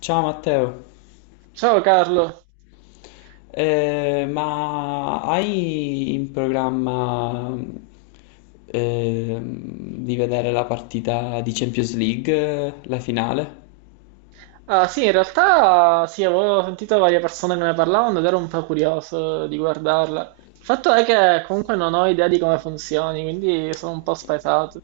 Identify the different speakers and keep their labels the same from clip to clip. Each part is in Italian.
Speaker 1: Ciao Matteo,
Speaker 2: Ciao Carlo.
Speaker 1: Ma hai in programma di vedere la partita di Champions League, la finale?
Speaker 2: Ah, sì, in realtà sì, avevo sentito varie persone che ne parlavano ed ero un po' curioso di guardarla. Il fatto è che comunque non ho idea di come funzioni, quindi sono un po' spaesato.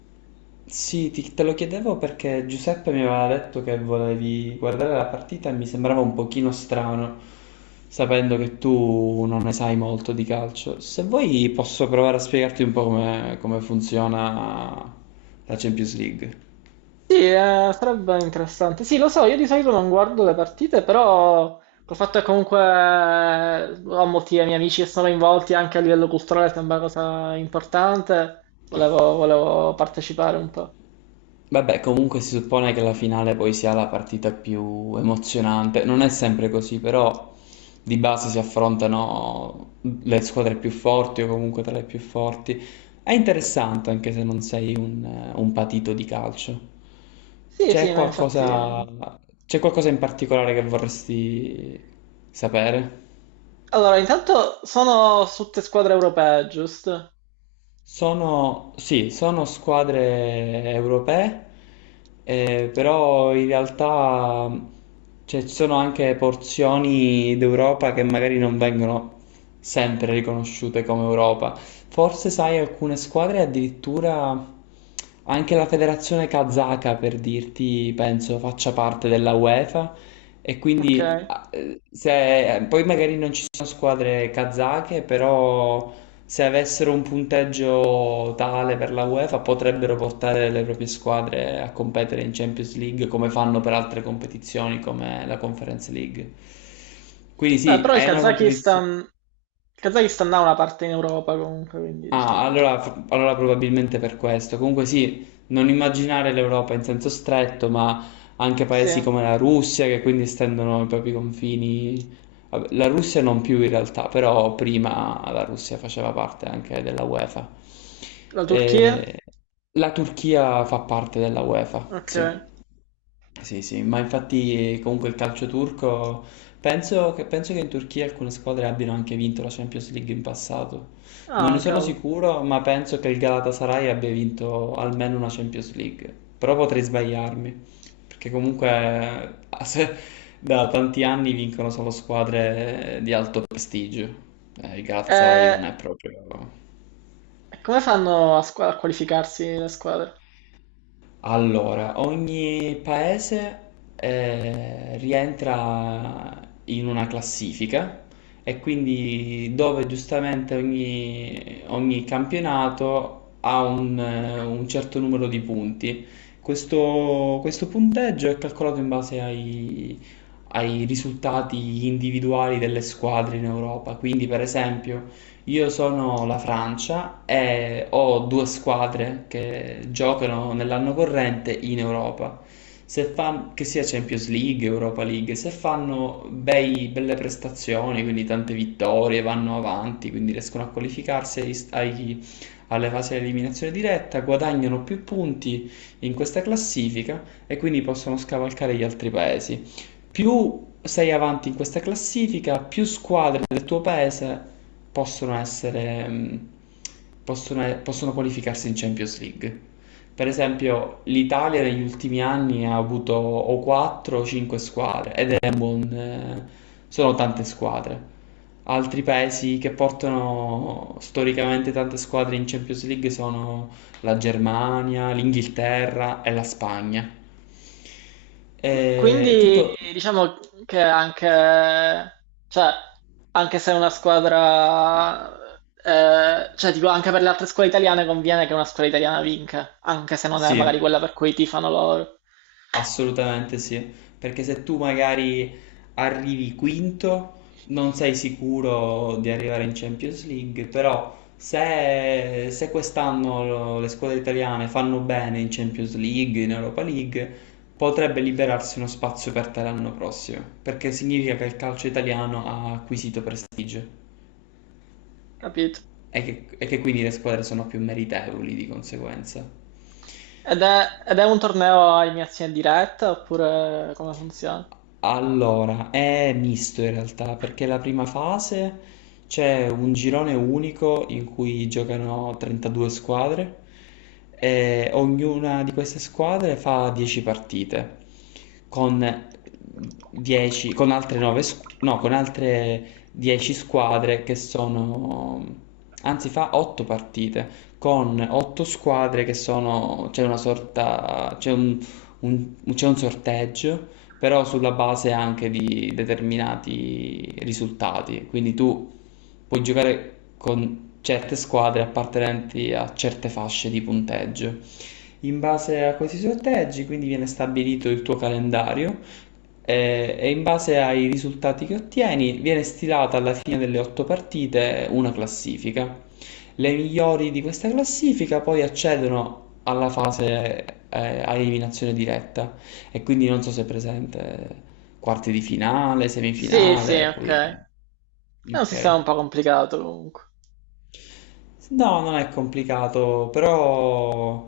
Speaker 1: Sì, te lo chiedevo perché Giuseppe mi aveva detto che volevi guardare la partita e mi sembrava un pochino strano, sapendo che tu non ne sai molto di calcio. Se vuoi posso provare a spiegarti un po' come funziona la Champions League.
Speaker 2: Sì, sarebbe interessante. Sì, lo so, io di solito non guardo le partite, però col fatto che comunque ho molti miei amici che sono coinvolti anche a livello culturale, sembra una cosa importante, volevo partecipare un po'.
Speaker 1: Vabbè, comunque si suppone che la finale poi sia la partita più emozionante. Non è sempre così, però di base si affrontano le squadre più forti o comunque tra le più forti. È interessante anche se non sei un patito di calcio.
Speaker 2: Sì,
Speaker 1: C'è
Speaker 2: sì, ma
Speaker 1: qualcosa,
Speaker 2: infatti...
Speaker 1: c'è qualcosa in particolare che vorresti sapere?
Speaker 2: Allora, intanto sono su tutte squadre europee, giusto?
Speaker 1: Sono, sì, sono squadre europee, però in realtà, cioè, ci sono anche porzioni d'Europa che magari non vengono sempre riconosciute come Europa. Forse, sai, alcune squadre addirittura anche la federazione kazaka, per dirti, penso faccia parte della UEFA e
Speaker 2: Ok.
Speaker 1: quindi ah, se, poi magari non ci sono squadre kazake, però se avessero un punteggio tale per la UEFA potrebbero portare le proprie squadre a competere in Champions League come fanno per altre competizioni come la Conference League. Quindi sì,
Speaker 2: Però
Speaker 1: è una competizione.
Speaker 2: Il Kazakistan ha una parte in Europa comunque, quindi
Speaker 1: Ah,
Speaker 2: diciamo che...
Speaker 1: allora probabilmente per questo. Comunque sì, non immaginare l'Europa in senso stretto, ma anche
Speaker 2: Sì,
Speaker 1: paesi come la Russia che quindi estendono i propri confini. Vabbè, la Russia non più in realtà, però prima la Russia faceva parte anche della UEFA.
Speaker 2: la Turchia?
Speaker 1: E la Turchia fa parte della UEFA,
Speaker 2: Ok.
Speaker 1: sì. Sì, sì, ma infatti comunque il calcio turco, penso che in Turchia alcune squadre abbiano anche vinto la Champions League in passato. Non ne
Speaker 2: Ah,
Speaker 1: sono
Speaker 2: cavolo.
Speaker 1: sicuro, ma penso che il Galatasaray abbia vinto almeno una Champions League. Però potrei sbagliarmi, perché comunque eh, se- da tanti anni vincono solo squadre di alto prestigio. Il Galatasaray
Speaker 2: Eh,
Speaker 1: non è proprio...
Speaker 2: E come fanno a, a qualificarsi le squadre?
Speaker 1: Allora, ogni paese rientra in una classifica e quindi dove giustamente ogni campionato ha un certo numero di punti. Questo punteggio è calcolato in base ai risultati individuali delle squadre in Europa. Quindi, per esempio, io sono la Francia e ho due squadre che giocano nell'anno corrente in Europa. Se fan- che sia Champions League, Europa League, se fanno belle prestazioni, quindi tante vittorie, vanno avanti, quindi riescono a qualificarsi alle fasi di eliminazione diretta, guadagnano più punti in questa classifica e quindi possono scavalcare gli altri paesi. Più sei avanti in questa classifica, più squadre del tuo paese possono essere, possono qualificarsi in Champions League. Per esempio, l'Italia negli ultimi anni ha avuto o 4 o 5 squadre ed è sono tante squadre. Altri paesi che portano storicamente tante squadre in Champions League sono la Germania, l'Inghilterra e la Spagna. E
Speaker 2: Quindi
Speaker 1: tutto.
Speaker 2: diciamo che anche, cioè, anche se una squadra, cioè tipo anche per le altre scuole italiane conviene che una scuola italiana vinca, anche se non è magari
Speaker 1: Sì,
Speaker 2: quella per cui tifano loro,
Speaker 1: assolutamente sì, perché se tu magari arrivi quinto, non sei sicuro di arrivare in Champions League, però se quest'anno le squadre italiane fanno bene in Champions League, in Europa League, potrebbe liberarsi uno spazio per te l'anno prossimo, perché significa che il calcio italiano ha acquisito prestigio
Speaker 2: capito?
Speaker 1: e che quindi le squadre sono più meritevoli di conseguenza.
Speaker 2: Ed è un torneo a eliminazione diretta oppure come funziona?
Speaker 1: Allora, è misto in realtà, perché la prima fase c'è un girone unico in cui giocano 32 squadre e ognuna di queste squadre fa 10 partite con 10, con altre 9, no, con altre 10 squadre che sono, anzi fa 8 partite con 8 squadre che sono, c'è una sorta, c'è c'è un sorteggio, però sulla base anche di determinati risultati. Quindi tu puoi giocare con certe squadre appartenenti a certe fasce di punteggio. In base a questi sorteggi, quindi viene stabilito il tuo calendario e in base ai risultati che ottieni viene stilata alla fine delle otto partite una classifica. Le migliori di questa classifica poi accedono alla fase a eliminazione diretta e quindi non so se è presente quarti di finale,
Speaker 2: Sì, sì,
Speaker 1: semifinale, poi...
Speaker 2: ok. È un
Speaker 1: Ok.
Speaker 2: sistema un po' complicato comunque.
Speaker 1: No, non è complicato, però,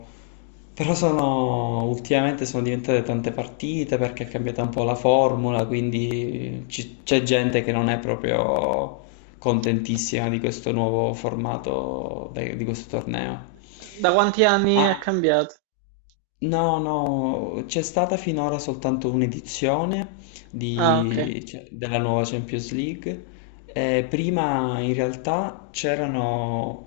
Speaker 1: però sono, ultimamente sono diventate tante partite perché è cambiata un po' la formula, quindi c'è gente che non è proprio contentissima di questo nuovo formato di questo torneo.
Speaker 2: Da quanti anni è
Speaker 1: Ah,
Speaker 2: cambiato?
Speaker 1: no, no, c'è stata finora soltanto un'edizione
Speaker 2: Ah, ok.
Speaker 1: cioè, della nuova Champions League. Prima in realtà c'erano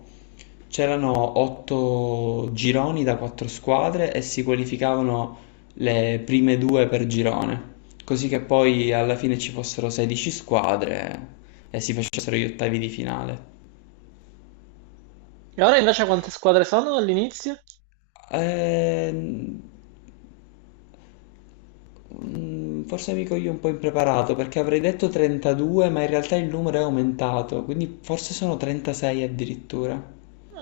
Speaker 1: c'erano otto gironi da quattro squadre e si qualificavano le prime due per girone, così che poi alla fine ci fossero 16 squadre e si facessero gli ottavi di finale.
Speaker 2: E ora invece quante squadre sono all'inizio?
Speaker 1: Ehm, Forse mi coglie un po' impreparato perché avrei detto 32, ma in realtà il numero è aumentato, quindi forse sono 36 addirittura.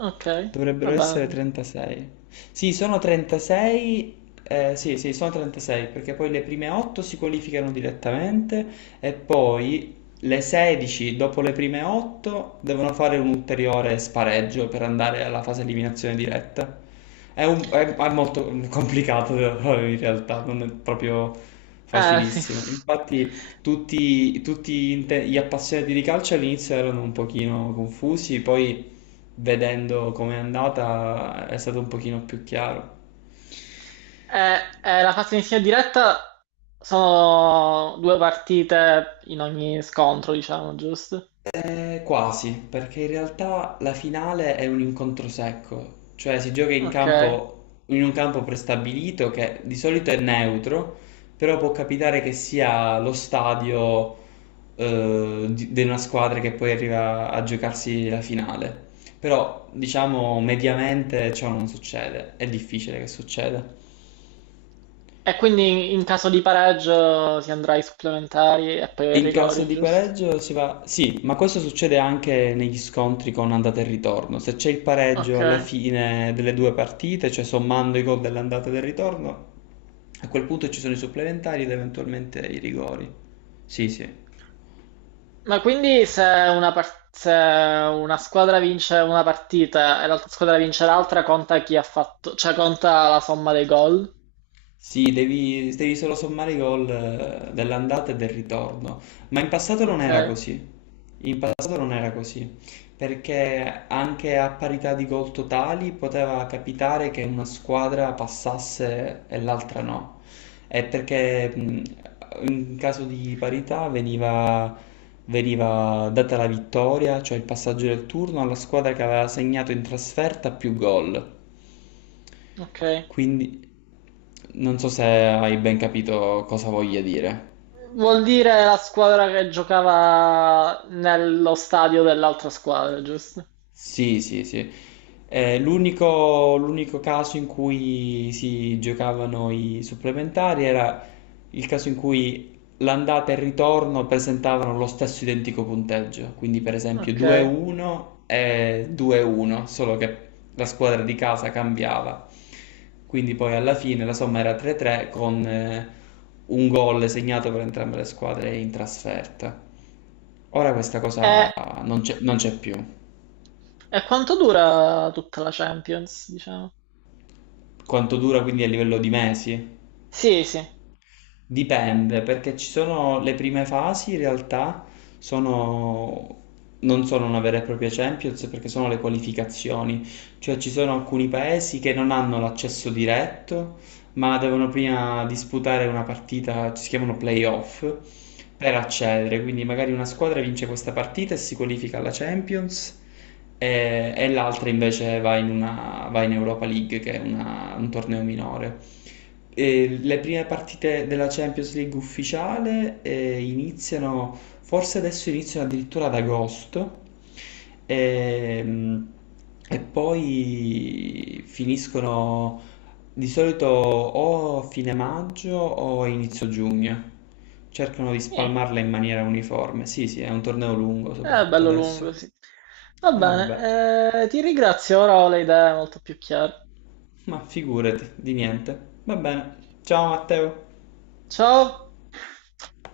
Speaker 2: Okay,
Speaker 1: Dovrebbero essere
Speaker 2: vabbè.
Speaker 1: 36. Sì, sono 36. Sì, sì, sono 36, perché poi le prime 8 si qualificano direttamente e poi le 16 dopo le prime 8 devono fare un ulteriore spareggio per andare alla fase eliminazione diretta. È molto complicato da fare in realtà, non è proprio
Speaker 2: Eh sì.
Speaker 1: facilissimo. Infatti tutti gli gli appassionati di calcio all'inizio erano un pochino confusi, poi vedendo com'è andata è stato un pochino più chiaro.
Speaker 2: La fase iniziale diretta sono due partite in ogni scontro, diciamo, giusto?
Speaker 1: Quasi, perché in realtà la finale è un incontro secco, cioè si gioca in
Speaker 2: Okay.
Speaker 1: campo, in un campo prestabilito che di solito è neutro, però può capitare che sia lo stadio di una squadra che poi arriva a giocarsi la finale. Però, diciamo, mediamente ciò non succede, è difficile che succeda.
Speaker 2: E quindi in caso di pareggio si andrà ai supplementari e poi ai
Speaker 1: In caso
Speaker 2: rigori,
Speaker 1: di
Speaker 2: giusto?
Speaker 1: pareggio si va... Sì, ma questo succede anche negli scontri con andata e ritorno. Se c'è il pareggio alla
Speaker 2: Okay.
Speaker 1: fine delle due partite, cioè sommando i gol dell'andata e del ritorno, a quel punto ci sono i supplementari ed eventualmente i rigori. Sì, sì.
Speaker 2: Ma quindi se una, se una squadra vince una partita e l'altra squadra vince l'altra, conta chi ha fatto, cioè conta la somma dei gol?
Speaker 1: Sì, devi solo sommare i gol dell'andata e del ritorno, ma in passato non
Speaker 2: Ok,
Speaker 1: era così. In passato non era così, perché anche a parità di gol totali poteva capitare che una squadra passasse e l'altra no. È perché in caso di parità veniva data la vittoria, cioè il passaggio del turno, alla squadra che aveva segnato in trasferta più gol.
Speaker 2: ok.
Speaker 1: Quindi non so se hai ben capito cosa voglia dire.
Speaker 2: Vuol dire la squadra che giocava nello stadio dell'altra squadra, giusto?
Speaker 1: Sì, sì, sì. L'unico caso in cui si giocavano i supplementari era il caso in cui l'andata e il ritorno presentavano lo stesso identico punteggio, quindi per esempio
Speaker 2: Ok.
Speaker 1: 2-1 e 2-1, solo che la squadra di casa cambiava. Quindi poi alla fine la somma era 3-3 con un gol segnato per entrambe le squadre in trasferta. Ora questa
Speaker 2: E,
Speaker 1: cosa non c'è più.
Speaker 2: e quanto dura tutta la Champions, diciamo?
Speaker 1: Quanto dura quindi a livello di mesi?
Speaker 2: Sì, sì.
Speaker 1: Dipende, perché ci sono le prime fasi in realtà sono non sono una vera e propria Champions perché sono le qualificazioni, cioè ci sono alcuni paesi che non hanno l'accesso diretto ma devono prima disputare una partita, si chiamano playoff, per accedere. Quindi magari una squadra vince questa partita e si qualifica alla Champions e l'altra invece va in Europa League, che è un torneo minore. E le prime partite della Champions League ufficiale iniziano, forse adesso iniziano addirittura ad agosto. Ehm, E, poi finiscono di solito o fine maggio o inizio giugno. Cercano di
Speaker 2: Eh,
Speaker 1: spalmarla in maniera uniforme. Sì, sì, è un torneo lungo,
Speaker 2: è
Speaker 1: soprattutto
Speaker 2: bello lungo,
Speaker 1: adesso.
Speaker 2: sì. Va
Speaker 1: Vabbè,
Speaker 2: bene, ti ringrazio, ora ho le idee molto più chiare.
Speaker 1: ma figurati, di niente. Va bene. Ciao Matteo.
Speaker 2: Ciao!